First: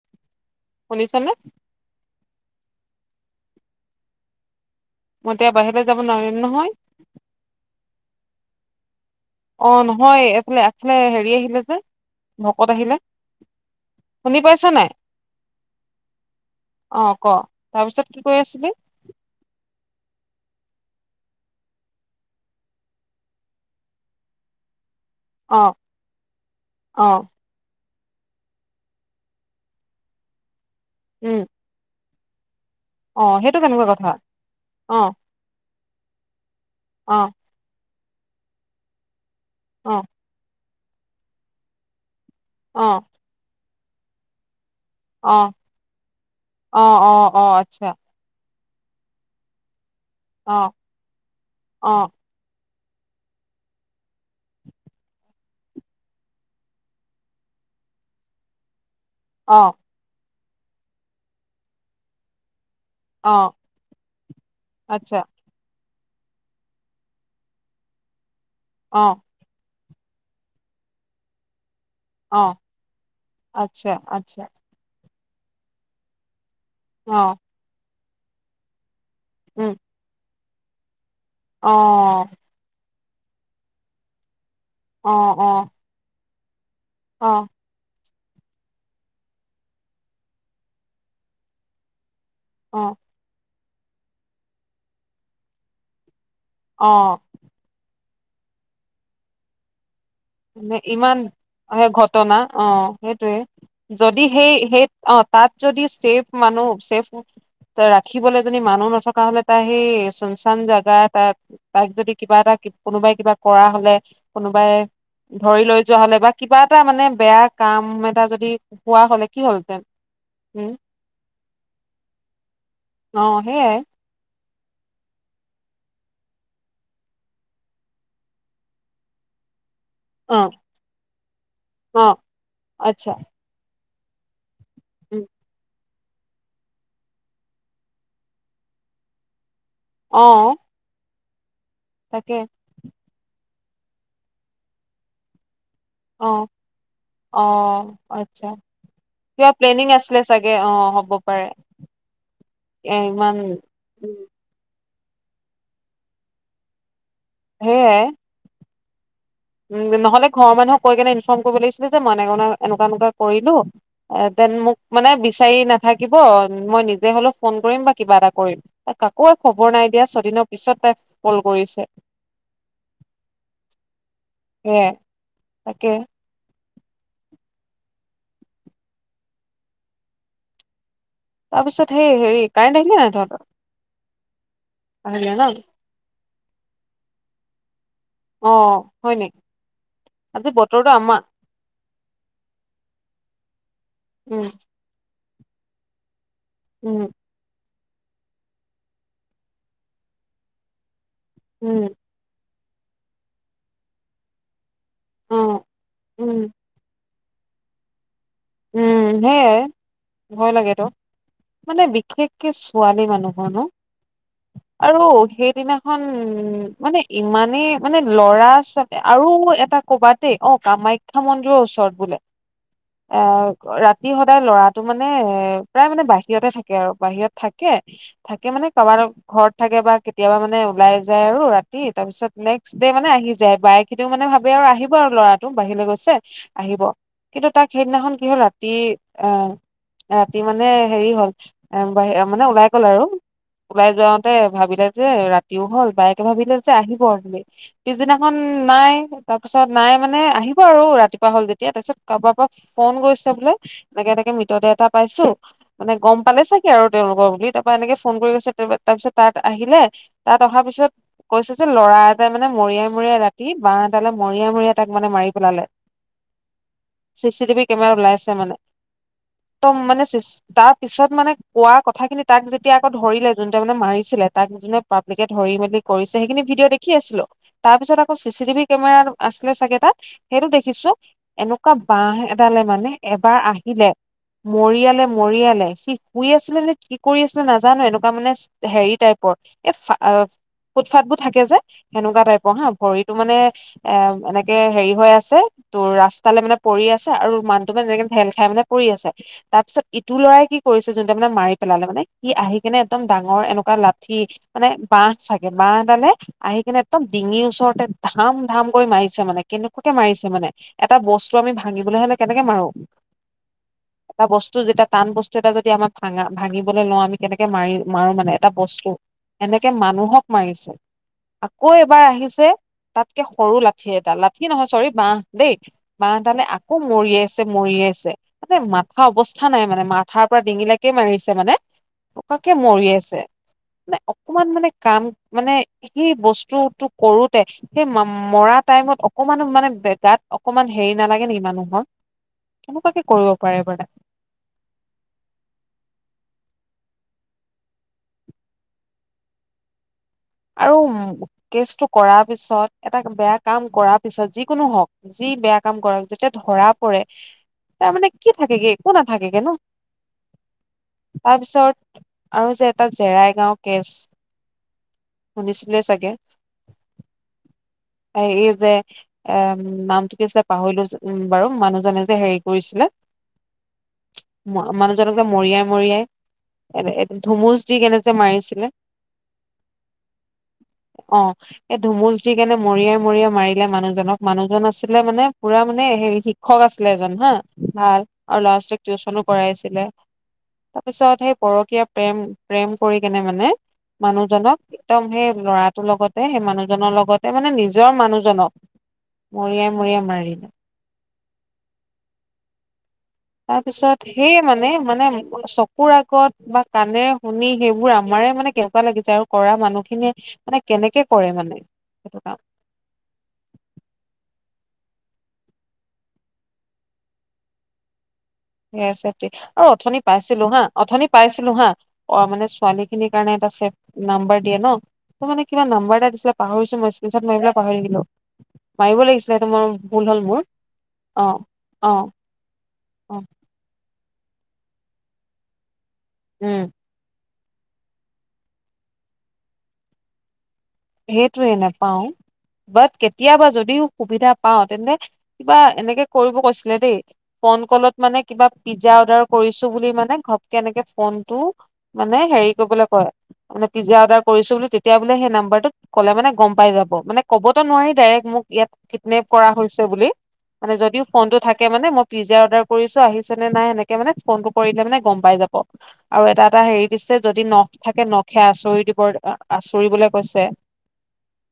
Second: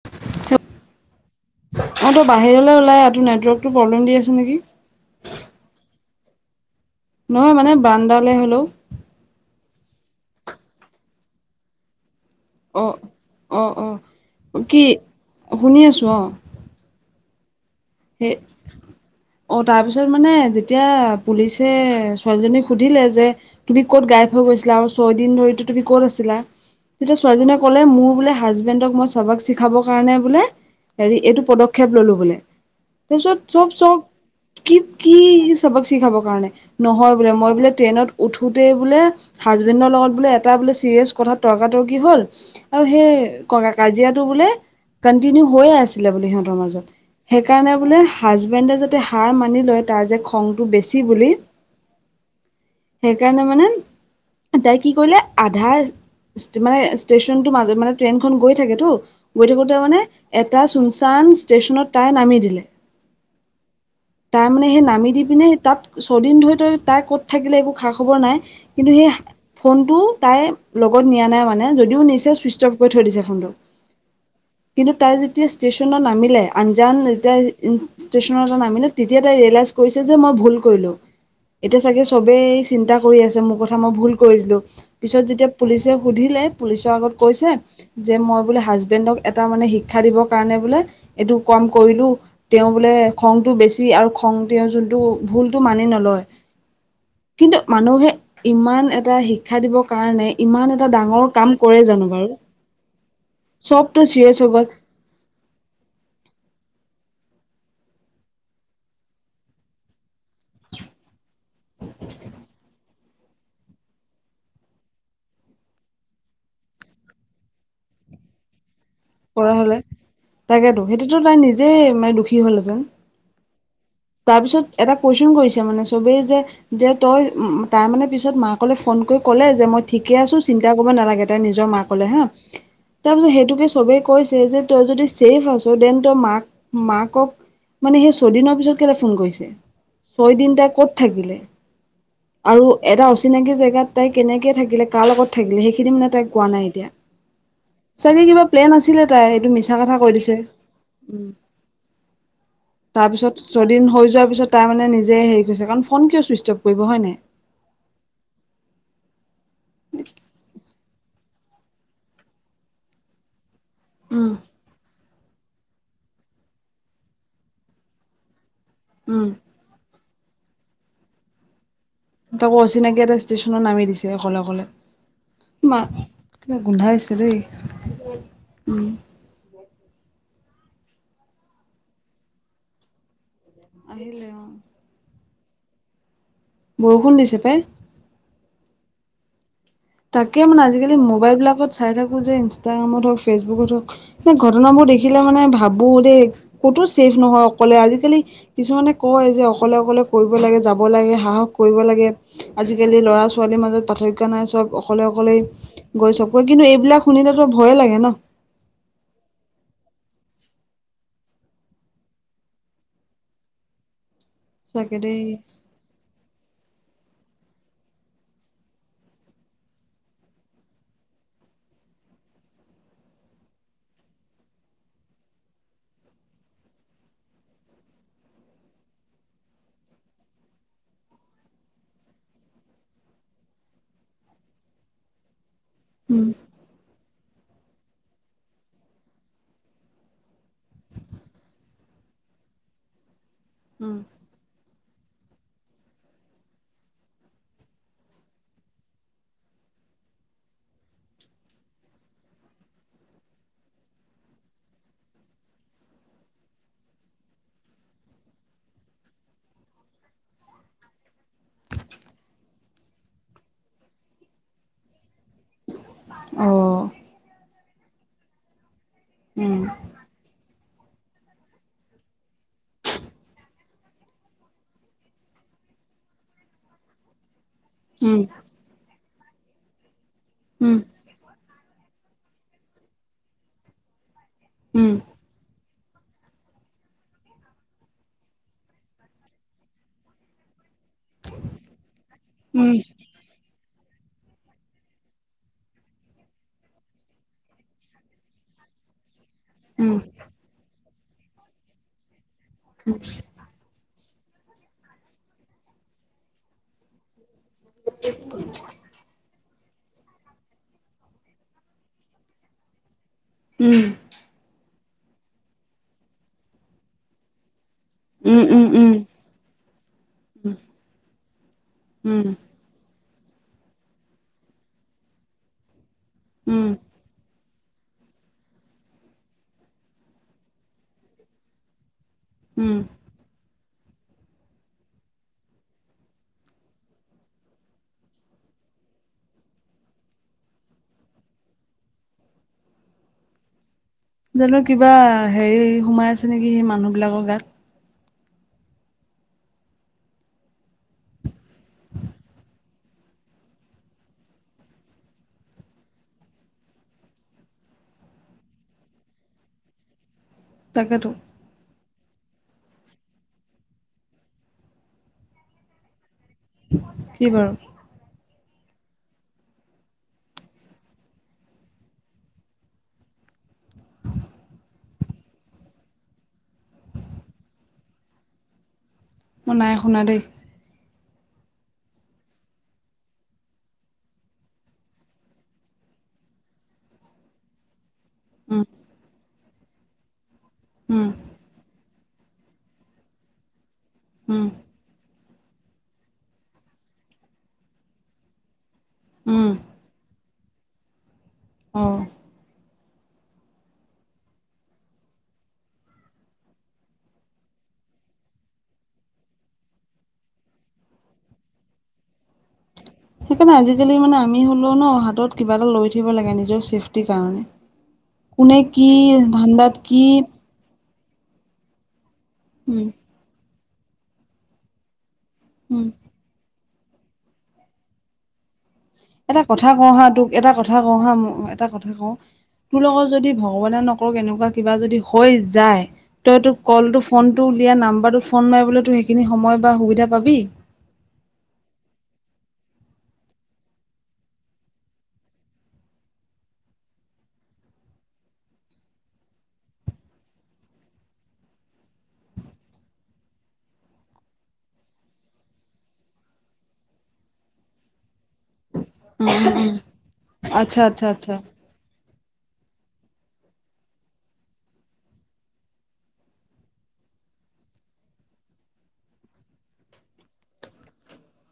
[unintelligible] শুনিছানে? অহ, তই বাহিৰলৈ ওলাই আহ তোৰ নেটৱৰ্কতটো প্ৰব্লেম দি আছে নেকি। মই এতিয়া বাহিৰলৈ যাব নোৱাৰিম নহয়। নহয় মানে বান্দালে হ'লেও। অহ, নহয় এইফালে আগফালে হেৰি আহিলে যে। ভকত অ আহিলে। অ শুনি পাইছ অ কি নাই? শুনি আছো অহ, ক'। তাৰপিছত কি [unintelligible] কৈ আছিলি? অহ, তাৰপিছত মানে যেতিয়া পুলিচে ছোৱালীজনীক সুধিলে যে তুমি ক'ত গাইফ হৈ গৈছিলা আৰু ছয় দিন ধৰিতো অ' তুমি ক'ত আছিলা। তেতিয়া অ' ছোৱালজনীয়ে ক'লে মোৰ বোলে হাজবেণ্ডক মই চবাক শিখাবৰ কাৰণে বোলে, হেৰি উম এইটো পদক্ষেপ ললোঁ বোলে। অ' তাৰপিছত সেইটো কেনেকুৱা চব-চব কথা? কি অ' কি চবা শিখাকাৰণে নহয় অ' বোলে। মই বোলে ট্ৰেইনত উঠোতেই বোলে হাজবেণ্ডৰ অ' লগত বোলে এটা বোলে চিৰিয়াছ কথাত তৰ্কাতৰ্কি হ'ল আৰু অ' সেই কাজিয়াটো বোলে অ' কণ্টিনিউ হৈয়ে আছিলে বোলে সিহঁতৰ অ' মাজত। অ' অ' সেইকাৰণে আচ্ছা বোলে হাজবেণ্ডে যাতে হাৰ মানি লয় তাৰ যে খংটো অ' বেছি বুলি। অ' সেইকাৰণে মানে তাই কি কৰিলে আধাৰ মানে ষ্টেশচনটোৰ মাজত মানে ট্ৰেইনখন গৈ থাকেতো। গৈ অ' থাকোঁতে মানে এটা চুনচান ষ্টেচনত তাই নামি দিলে। অ' তাই মানে সেই নামি আচ্ছা দি পিনে তাত ছয়দিন ধৰি তই তাৰ ক'ত থাকিলে একো খা-খবৰ নাই কিন্তু সেই অ' ফোনটো তাই লগত নিয়া নাই, মানে যদিও নিচে অ' চুইচ অফ কৰি থৈ দিছে ফোনটো। আচ্ছা আচ্ছা কিন্তু তাই যেতিয়া ষ্টেচনত নামিলে, আঞ্জান অ' যেতিয়া ষ্টেচনত নামিলে। তেতিয়া তাই ৰিয়েলাইজ উম কৰিছে যে মই ভুল কৰিলোঁ। অ' এতিয়া চাগে চবেই চিন্তা কৰি আছে মোৰ কথা মই ভুল কৰি দিলোঁ, অ' পিছত যেতিয়া অ' পুলিচে সুধিলে পুলিচৰ আগত অ' কৈছে। যে মই বোলে হাজবেণ্ডক এটা মানে শিক্ষা দিবৰ কাৰণে বোলে এইটো কাম কৰিলোঁ। তেওঁ বোলে অ' খংটো বেছি আৰু খং তেওঁৰ যোনটো ভুলটো মানি নলয়। অহ। কিন্তু মানুহে ইমান এটা শিক্ষা দিবৰ কাৰণে। ইমান মানে এটা ইমান ডাঙৰ কাম কৰে সেই জানো বাৰু ঘটনা অহ, সেইটোৱে। চবতো যদি চিৰিয়াছ হৈ গ'ল সেই-সেই অহ, তাত যদি চেফ মানুহ চেফ তাত ৰাখিবলে যদি মানুহ নথকা হ'লে তাই সেই চোনচান জাগা এটাত তাইক যদি কিবা এটা, কোনোবাই কিবা কৰা হ'লে, কোনোবাই ধৰি লৈ যোৱা হ'লে বা কিবা এটা মানে বেয়া কাম এটা যদি হোৱা হলে কি কৰা হ'লে হ'লহেঁতেন উম তাকেতো, সেইটোতো তাই নিজেই মানে দুখী হলহেঁতেন। অহ, সেইয়াই। তাৰপিছত এটা কুৱেশচন কৰিছে মানে চবেই যে যে তই তাৰমানে পিছত মাকলে ফোন কৰি ক'লে যে মই ঠিকে অ আছোঁ চিন্তা কৰিব নালাগে, তাই নিজৰ অ মাকলে হা। আচ্ছা তাৰ শপিছত সেইটোকে চবেই কৈছে যে তই যদি উম ছেফ আছ দেন তই মাক মাকক মানে সেই ছদিনৰ পিছত কেলে ফোন কৰিছে। অ ছয় দিন তাই ক'ত থাকিলে? তাকে। আৰু এটা অচিনাকি জেগাত তাই কেনেকে থাকিলে কাৰ লগত থাকিলে সেইখিনি মানে তাই অ কোৱা নাই এতিয়া অ চাগে কিবা আচ্ছা প্লেন আছিলে তাই কিবা এইটো মিছা প্লেনিং কথা কৈ আছিলে দিছে। চাগে অ হ'ব পাৰে এ তাৰ ইমান পিছত ছয়দিন উম হৈ যোৱাৰ পিছত তাৰ মানে নিজে হেৰি কৰিছে কাৰণ ফোন কিয় ছুইচ অফ কৰিব হয় নে নাই। সেইয়াই। উম, নহ'লে ঘৰৰ মানুহ কৈ কেনে ইনফৰ্ম কৰিব লাগিছিলে যে মইনে এনেকুৱ একুৱা কৰিলো। এ উম। দেন মোক মানে বিচাৰি না থাকিব মই নিজে হলেও ফোন কৰিম বা কিবা এটা কৰিম উম কাকো আ খবৰ নাই দিয়া ছদিনৰ পিছত তাই কল কৰিছে। তাকৌ অচিনাকি এটা ষ্টেশচনত নামি দিছে অকলে অকলে সেয়াই মা তাকে কিবা গোন্ধাইছে দেই উম। তাৰ পিছত স হেৰি কাৰেণ্ট আহছিল নে নাই তহঁতৰ? আহিলে অ'। আহিলে ন? বৰষুণ দিছে পাই। অ', হয় নেকি? তাকে আজি মানে বতৰটো আজিকালি আমাৰ মোবাইল বিলাকত চাই থাকো যে ইনষ্টাগ্ৰামত হওক ফেচবুকত হওক স উম ঘটনাবোৰ দেখি দেখিলে মানে ভাবোঁ দেই ক'তো উম চছেফ নহয় অকলে আজিকালি কিছুমানে কয় যে অকলে অকলে কৰিব লাগে যাব লাগে সাহস কৰিব উম লাগে। আজিকালি ল'ৰা ছোৱালীৰ মাজত পাৰ্থক্ নাই চব অকলে অ অকলেই গৈ উম চবৈ কিন্তু এইবিলাক শুনিলেত তো ভয়ে লাগে ন। উম, সেয়াই ভয় লাগেতো। মানে বিশেষকে ছোৱালী মানুহৰনো সঁচাকে আৰু দেই সেইদিনা উম, মানে ইমানেই মানে লৰা ছোৱালী আৰু এটা কবাতেই অ কামাা খ্য মন্দিৰৰ ওচৰত বোলে। এ ৰাতি সদায় লৰাটো মানে এ প্ৰায় মানে বাহিৰতে থাকে আৰু বাহিৰত থাকে। থাকে মানে কাৰবাৰ ঘৰত থাকে বা কেতিয়াবা মানে ওলাই যায় আৰু ৰাতি তাৰপিছত নেক্সট ডে মানে আহি যায় বাইক সেইটো মানে ভাবে আৰু আহিব আৰু ল'ৰাটো বাহিৰলৈ গৈছে অ আহিব কিন্তু তাক সেইদিনাখন কি হ'ল ৰাতি আহ ৰাতি মানে হেৰি হ'ল এ বাহি মানে ওলাই গ'ল আৰু ওলাই উম যোৱা তে ভাবিলে যে ৰাতিও হল বায়েকে ভাবিলে যে আহিব আৰু পিছদিনাখন নাই তাৰপিছত নাই মানে আহিব আৰু ৰাতিপুৱা হ'ল যেতিয়া তাৰ পিছত কাৰবাৰ পৰা ফোন কৰিছে বোলে এনেকে এনেকে মৃতদেহতটা পাইছো। মানে গম পালে চাগে আৰু তেওঁলোকৰ বুলি তাৰপৰা এনেকে ফোন কৰি গৈছে তাৰপিছত তাত আহিলে। তাত অহা পিছত কৈছে যে ল'ৰা এটাই মানে মৰিয়াই মৰিয়াই ৰাতি বাঁহ এটালে মৰিয়াই মৰিয়াই তাক মানে মাৰি পেলালে। অ'। চি চি টিভি কেমেৰা ওলাই আছে মানে উম একদম মানে চ তাৰ পিছত মানে কোৱা কথা খিনি তাক যেতিয়া আকৌ ধৰিলে যোন ত মানে মাৰিছিলে তাক যোনে পাব্লিকে ধৰি মেলি কৰিছে সেইখিনি ভিডিঅ' দেখি আছিলো। তাৰ পিছত আকৌ উম চি চি টিভি কেমেৰা আছিলে চাগে তাত সেইটো উম দেখিছো এনেকুৱা বাহ এডালে মানে এবাৰ আহিলে। উম মৰিয়ালে মৰিয়ালে সি শুই আছিলে নে কি কৰি আছিলে নাজানো এনেকুৱা মানে হেৰি টাইপৰ এ ফ ফুট ফট বোৰ থাকে যে সেনেকুৱা টাইপৰ হা উম ভৰিত তটো মানে এ এনেকে হেৰি হৈ আছে তোৰ ৰাস্তালৈ মানে পৰি আছে আৰু মানুটো মানে যেনেক ঢেল খাই মানে পৰি আছে তাৰপিছত উম ইটো লৰাই কি পৰিছে যোনটো মানে মাৰি পেলালে, মানে সি আহি কেনে একদম ডাঙৰ এনেকুৱা লাঠি মানে বাহ চাগে, বাহ এডালে আহি কিনে একদম ডিঙিৰ ওচৰতে ধাম ধাম কৰি মাৰিছে, মানে কেনেকুৱাকে মাৰিছে মানে। এটা বস্তু আমি ভাঙিবলৈ হ'লে কেনেকে মাৰো? উম। এটা বস্তু যেতিয়া টান বস্তু এটা যদি আমাক ভাঙা-ভাঙিবলৈ লওঁ আমি কেনেকে মাৰি-মাৰো মানে উম এটা উম বস্তু, উম এনেকে মানুহক মাৰিছে। আকৌ এবাৰ উম আহিছে তাতকে সৰু লাঠি এডাল, লাঠি নহয়, চ'ৰি, বাঁহ দেই। বাঁহডালে উম আকৌ মৰিয়াইছে, মৰিয়াইছে। মানে মাথা অৱস্থা নাই মানে, মাথাৰ পৰা ডিঙিলৈকে মাৰিছে মানে। ককাকে উম মৰিয়াইছে, মানে অকমান মানে কাম মানে সি বস্তুটো কৰোতে, সেই মৰা টাইমত অকমানো মানে গাত অকমান হেৰি নালাগে নেকি মানুহৰ? কেনেকুৱাকে কৰিব পাৰে বাৰু। জানো কিবা হেৰি সোমাই আছে নেকি, সেই মানুহ বিলাকৰ গাত। আৰু কেচটো কৰাৰ পিছত, এটা বেয়া কাম কৰাৰ পিছত, যিকোনো হওঁক যি বেয়া কাম কৰক, যেতিয়া ধৰা পৰে তাৰমানে কি থাকেগে? একো নাথাকেগে নহ? তাকেতো তাৰপিছত আৰু যে এটা জেৰাই গাও কেচ শুনিছিলেই চাগে? কি বাৰু? এই যে এ নামটো কি আছিলে পাহৰিলো উ বাৰু, মানুহজনে যে হেৰি কৰিছিলে মানুহজনক যে মৰিয়াই, মৰিয়াই [unintelligible] ধুমুচ দি কেনে যে মাৰিছিলে? মই নাই শুনা দেই। অ', এই ধুমুচ দি কেনে মৰিয়াই, মৰিয়াই মাৰিলে মানুহজনক, মানুহজন আছিলে মানে পুৰা মানে হে শিক্ষক আছিলে এজন হা। ভাল, আৰু উম ল'ৰা-ছোৱালীক টিউচনো কৰাইছিলে। উম তাৰপিছত সেই পৰকীয়া প্ৰেম-প্ৰেম কৰি কেনে মানে উম মানুহজনক একদম সেই ল'ৰাটোৰ লগতে, সেই মানুহজনৰ লগতে মানে নিজৰ মানুহজনক উম মৰিয়াই, মৰিয়াই মাৰিলে। অ'। তাৰপিছত সেয়েই মানে-মানে চকুৰ আগত বা কাণে শুনি সেইবোৰ আমাৰে মানে কিবা লাগি যায় আৰু কৰা মানুহখিনিয়ে মানে কেনেকে কৰে মানে, সেইটো কাম। সেইকাৰণে আজিকালি মানে আমি হ'লেও নহ, হাতত কিবা এটা লৈ থাকিব লাগে নিজৰ চেফটিৰ কাৰণে। কোনে কি [unintelligible] অ', ধান্দাত অথনি কি পাইছিলো হা? অথনি পাইছিলো হা, অ', মানে উম ছোৱালীখিনিৰ কাৰণে এটা চেফ নাম্বাৰ দিয়ে নহ? তোৰ মানে কিবা উম নাম্বাৰ এটা দিছিলে পাহৰিছো মই, স্ক্ৰীনশ্বট মাৰি পেলাই পাহৰি থাকিলোঁ। মাৰিবই লাগিছিলে, এটা সেইটো ম কথা কওঁ ভুল হা হ'ল তোক মোৰ। এটা কথা কওঁ হা অ', এটা কথা অ'। কওঁ তোৰ লগত অ', যদি ভগৱানে নকৰক এনেকুৱা কিবা যদি হৈ যায়, তই তোৰ উম। কলটো ফোনটো উলিয়াই নাম্বাৰটোত ফোন মাৰিবলে তো সেইখিনি সময় বা সুবিধা পাবি? সেইটোৱেই নেপাও। বাত, কেতিয়াবা যদিও সুবিধা পাওঁ, তেন্তে কিবা এনেকে কৰিব কৈছিলে দেই? ফোন কলত মানে কিবা পিজ্জা অৰ্ডাৰ কৰিছোঁ বুলি, মানে ঘপকে এনেকে ফোনটো মানে হেৰি কৰিবলৈ কয়, পিজ্জা অৰ্ডাৰ কৰিছো বুলি তেতিয়া বোলে সেই নাম্বাৰটো কলে মানে গম পাই যাব, মানে ক'বতো নোৱাৰি ডাইৰেক্ট মোক ইয়াত নেপ উম উম কৰা উম হৈছে বুলি, মানে আচ্ছা যদিও আচ্ছা আচ্ছা ফোনটো থাকে মানে মই পিজ্জা অৰ্ডাৰ কৰিছো আহিছে নে নাই? সেনেকে মানে, ফোনটো কৰিলে মানে গম পাই যাব। আৰু এটা এটা হেৰি দিছে, যদি নখ থাকে নখে আঁচুৰি দিব আঁচৰিবলে কৈছে।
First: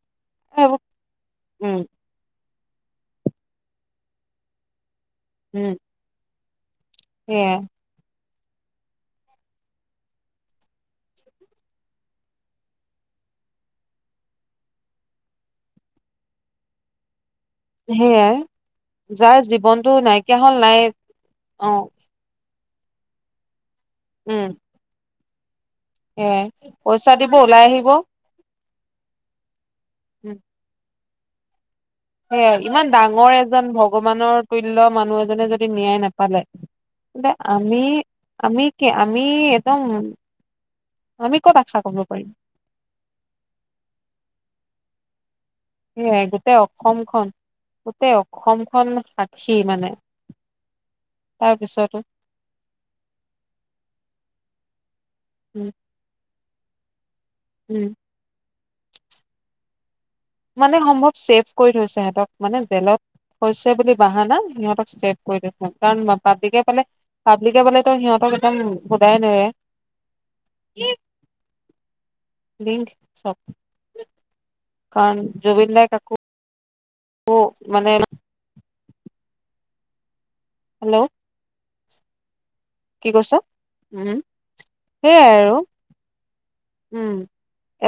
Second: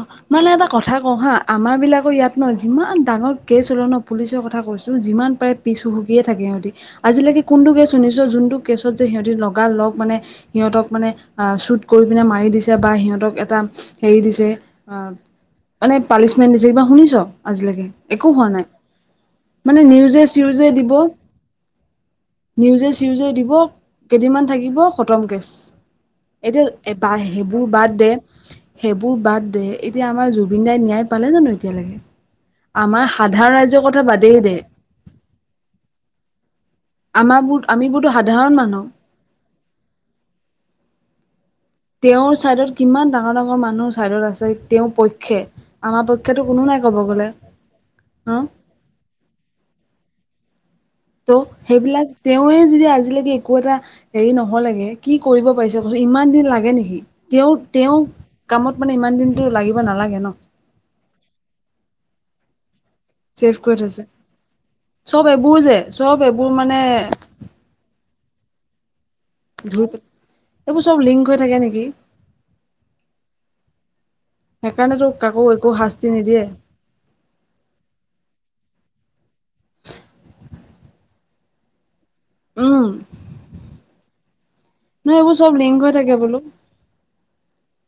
অ', মানে এটা এইবোৰ কথা কওঁ হা, আমাৰ উম বিলাকৰ ইয়াত নহ যিমান ডাঙৰ কেছ হলেও ন, পুলিচৰ কথা কৈছো, যিমান পাৰে উম পিছ হুহঁকিয়েই থাকে সিহতি। আজিলৈকে সেয়াই কোনটো কেছ শুনিছো, যোনটো কেছত যে সিহঁতি লগা লগ মানে সিহঁতক মানে আহ শ্বুট কৰি পিনে মাৰি দিছে বা সিহঁতক এটা হেৰি দিছে। মানে পানিচমেণ্ট দিছে কিবা শুনিছ? আজিলৈকে একো সেয়াই হোৱা নাই, যাৰ মানে জীৱনটো নিউজে নাইকিয়া হ'ল চিউজে নাই দিব। অ'। নিউজে চিউজে দিব, উম কেইদিনমান থাকিব, খতম কেছ। সেয়াই এতিয়া পইচা [unintelligible] দিব ওলাই সেইবোৰ আহিব বাদ দে সেইবোৰ বাদ দে এতিয়া আমাৰ উম জুবিন দাই ন্যায় পালে জানো এতিয়ালৈকে সেয়াই ইমান আমাৰ ডাঙৰ সাধাৰণ এজন ৰাইজৰ কথা বাদেই ভগৱানৰ দে তুল্য মানুহ এজনে যদি ন্যায় নাপালে আমাৰবোৰ আমি, আমিবোৰতো সাধাৰণ আমি মানুহ কি? আমি একদম, আমি ক'ত আশা কৰিব পাৰিম তেওঁৰ চাইডত কিমান ডাঙৰ ডাঙৰ মানুহৰ চাইডত আছে তেওঁৰ পক্ষে আমাৰ সেয়াই পক্ষেতো গোটেই কোনো নাই ক'ব অসমখন, গ'লে গোটেই ন অসমখন সাক্ষী মানে। ত' তাৰ পিছতো সেইবিলাক তেৱে যদি আজিলৈকে একো এটা হেৰি নহলেগে কি কৰিব উম পাৰিছে ইমান দিন লাগে নেকি তেওঁ উম তেওঁৰ কামত মানে ইমান দিনটো লাগিব নালাগে ন। মানে সম্ভৱ ছেফ কৰি থৈছে সিহঁতক মানে জেলত ছেভ হৈছে কৰি বুলি থৈছে বাহানা সিহঁতক চেফ চব কৰি এইবোৰ থৈছে, যে কাৰণ চব এইবোৰ পাব্লিকে মানে পালে পাব্লিকে পালে তো সিহঁতক একদম সোধাই নেৰে। [unintelligible] এইবোৰ চব লিংক হৈ থাকে নেকি। লিংক চব [inaudible] সেইকাৰণেতো কাকো একো শাস্তি নিদিয়ে। অ' মানে হেল্ল'। উম কি কৈছ? উম। নাই সেইয়াই এইবোৰ আৰু চব লিংক হৈ থাকে বোলো। উম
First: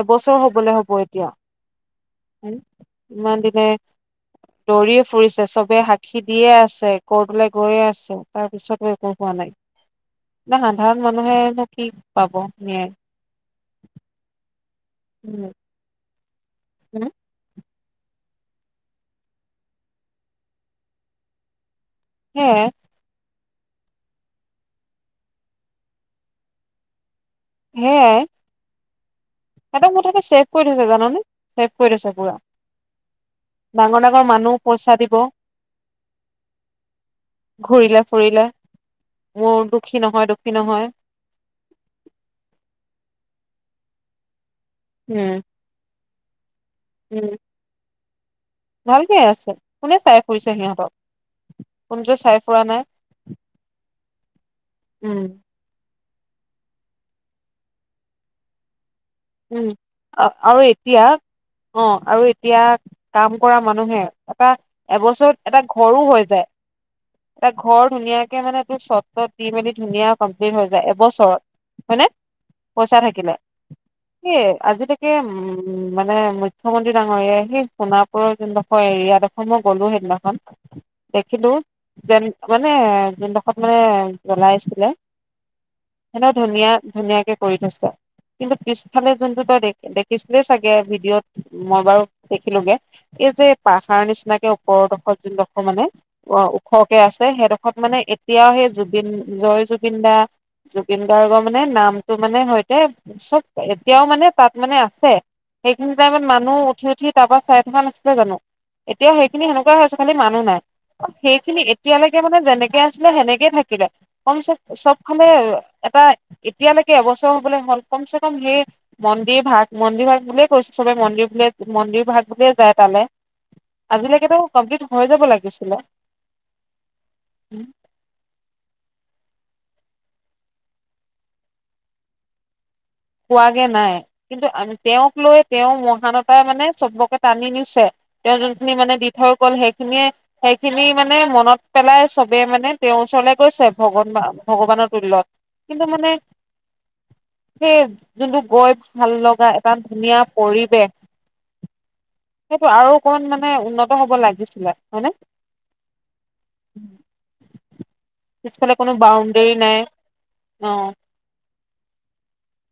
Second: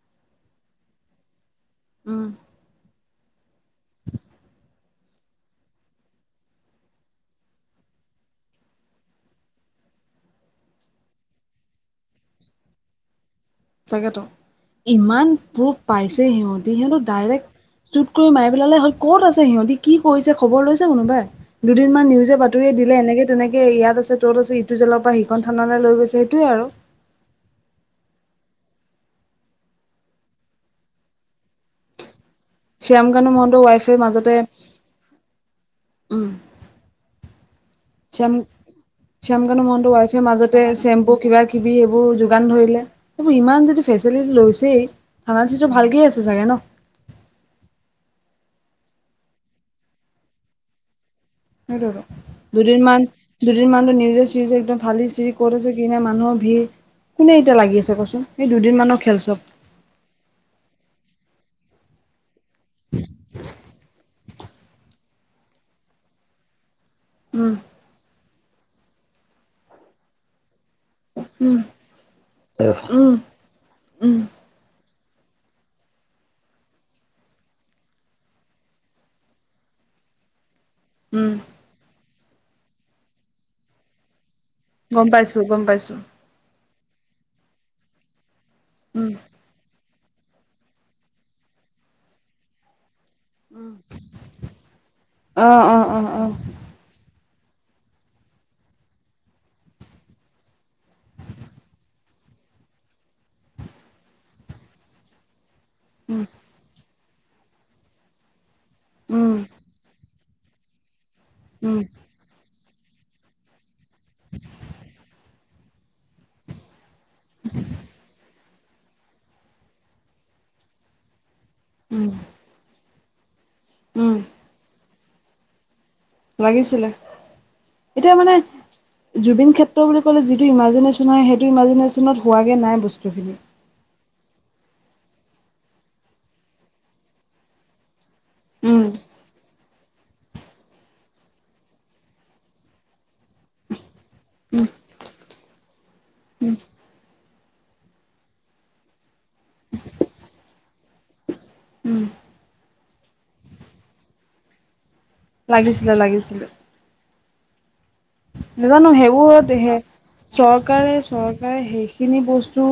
এবছৰ হ'বলে হ'ব এতিয়া। উম। ইমান দিনে দৌৰিয়ে ফুৰিছে চবে সাক্ষী দিয়ে আছে। কোৰ্টলে গৈয়ে আছে তাৰ পিছতো একো হোৱা নাই। সাধাৰণ মানুহেনো কি পাব ন্যায় তাকেটো ইমান উম প্ৰুফ পাইছে সিহঁতি, সিহঁতক উম ডাইৰেক্ট চুট কৰি মাৰি পেলালে হ'ল। ক'ত আছে সিহঁতে কি কৰিছে খবৰ লৈছে কোনোবাই দুদিন মান নিউ যে সেয়াই বাতৰিয়ে দিলে এনেকে তেনেকে ইয়াত আছে ত'ত আছে ইটো জালৰ পৰা সিখন থানালৈ লৈ গৈছে সেইটোয়ে আৰু [unintelligible] [unintelligible] মোৰ তাতে ছেভ কৰি থৈছে জানানে, ছেভ কৰি থৈছে পুৰা। শ্যামকানু মহন্তৰ ৱাইফে ডাঙৰ ডাঙৰ মাজতে মানুহ পইচা দিব। ঘূৰিলে শাম ফুৰিলে মোৰ শ্যামকানু মহন্তটোৰ দুখী ৱাইফ নহয় দুখী মাজতে নহয় চেম্পু কি বা টি বি সেইবোৰ যোগান ধৰিলে সেইবোৰ ইমান যদি ফেচিলিটি লৈছেই উম থানাট টো ভালকে আছে চাগে ন। উম। ভালকেই আছে কোনে চাই ফুৰিছে সিহঁতক। সেই কোনোটোৱে চাই ফুৰা দুদিন নাই মান, দুদিন মানটো নিউজে চিউজে একদম ফালি উম চিৰি কৰিছে। মানুহৰ ভিৰ কোনে এতিয়া লাগি আছে কচোন সেই দুদিন মানৰ খেল চব। উম, আৰু এতিয়া অ' আৰু এতিয়া কাম কৰা মানুহে এটা এবছৰত এটা ঘৰো হৈ যায়। এটা উম ঘৰ ধুনীয়া একে মানে তোৰ চত তট দি মেলি ধুনীয়া কমপ্লিট হৈ যায়। বছৰত উম হয়নে পইচা উম থাকিলে। উম আজি লৈকে উম মানে মুখ্যমন্ত্ৰী ডাঙৰীয়াই সেই সোণাপুৰৰ যোনডখৰ হয় য়াদ দখৰ মই গ'লো সেইদিনাখন। উম দেখিটো যেন মানে গম পাইছো গম পাইছো [unintelligible] [inaudible] ধুনীয়া ধুনীয়াকে, কৰি থৈছ কিন্তু উম পিছফালে যোনটো তই দেখিছিলে চাগে ভিডিঅ'ত মই বাৰু দেখিলোগে। এই যে উম পাহাৰ নিচিনাকে ওপৰৰডোখৰ যোনডোখৰ মানে অ, দুখৰকে আছে, সেইডোখৰত মানে এতিয়াও সেই জুবিন, জয় জুবিন দা। জুবিন গাৰ্গৰ মানে নামটো মানে সৈতে চব এতিয়াও মানে তাত মানে আছে, সেইখিনি টাইমত উম মানুহ উঠি উঠি তাৰ পৰা চাই থকা নাছিলে জানো? এতিয়াও উম সেইখিনি সেনেকুৱা হৈছে, খালি মানুহ নাই। সেইখিনি উম এতিয়ালৈকে এতিয়ালৈকে মানে যেনেকে আছিলে সেনেকে থাকিলে, [inaudible] চব ফালে এটা এতিয়ালৈকে এবছৰ হ'বলৈ হ'ল কমচে সেই কম মন্দিৰ ভাগ মন্দিৰ ভাগ বুলিয়ে কৈছো, চবে মন্দিৰ বুলিয়ে মন্দিৰ উম ভাগ বুলিয়ে যায় তালে। উম আজিলৈকেতো কমপ্লিট হৈ যাব লাগিছিলে। লাগিছিলে, এতিয়া মানে জুবিন ক্ষেত্ৰ বুলি ক'লে যিটো ইমাজিনেশ্যন হয়, সেইটো ইমাজিনেশ্যনত হোৱা‌ গে নাই বস্তু হোৱাগে নাই, কিন্তু তেওঁক লৈ তেওঁ মহানতাই মানে চবকে টানি নিছে। তেওঁ যোনখিনি উম, মানে দি থৈ গ'ল, সেইখিনিয়ে সেইখিনি মানে মনত পেলাই চবে মানে তেওঁৰ ওচৰলে গৈছে, ভগ ভগৱানৰ তুল্যত। কিন্তু মানে সেই যোনটো গৈ ভাল লগা এটা ধুনীয়া পৰিৱেশ উম। সেইটো আৰু অকণমান মানে উন্নত হ'ব লাগিছিলে হয়নে? লাগিছিলে, লাগিছিলে। [inaudible] নাজানো কোনো বাউণ্ডেৰী সেইবোৰত, নাই [inaudible] অ'। চৰকাৰে চৰকাৰে সেইখিনি বস্তু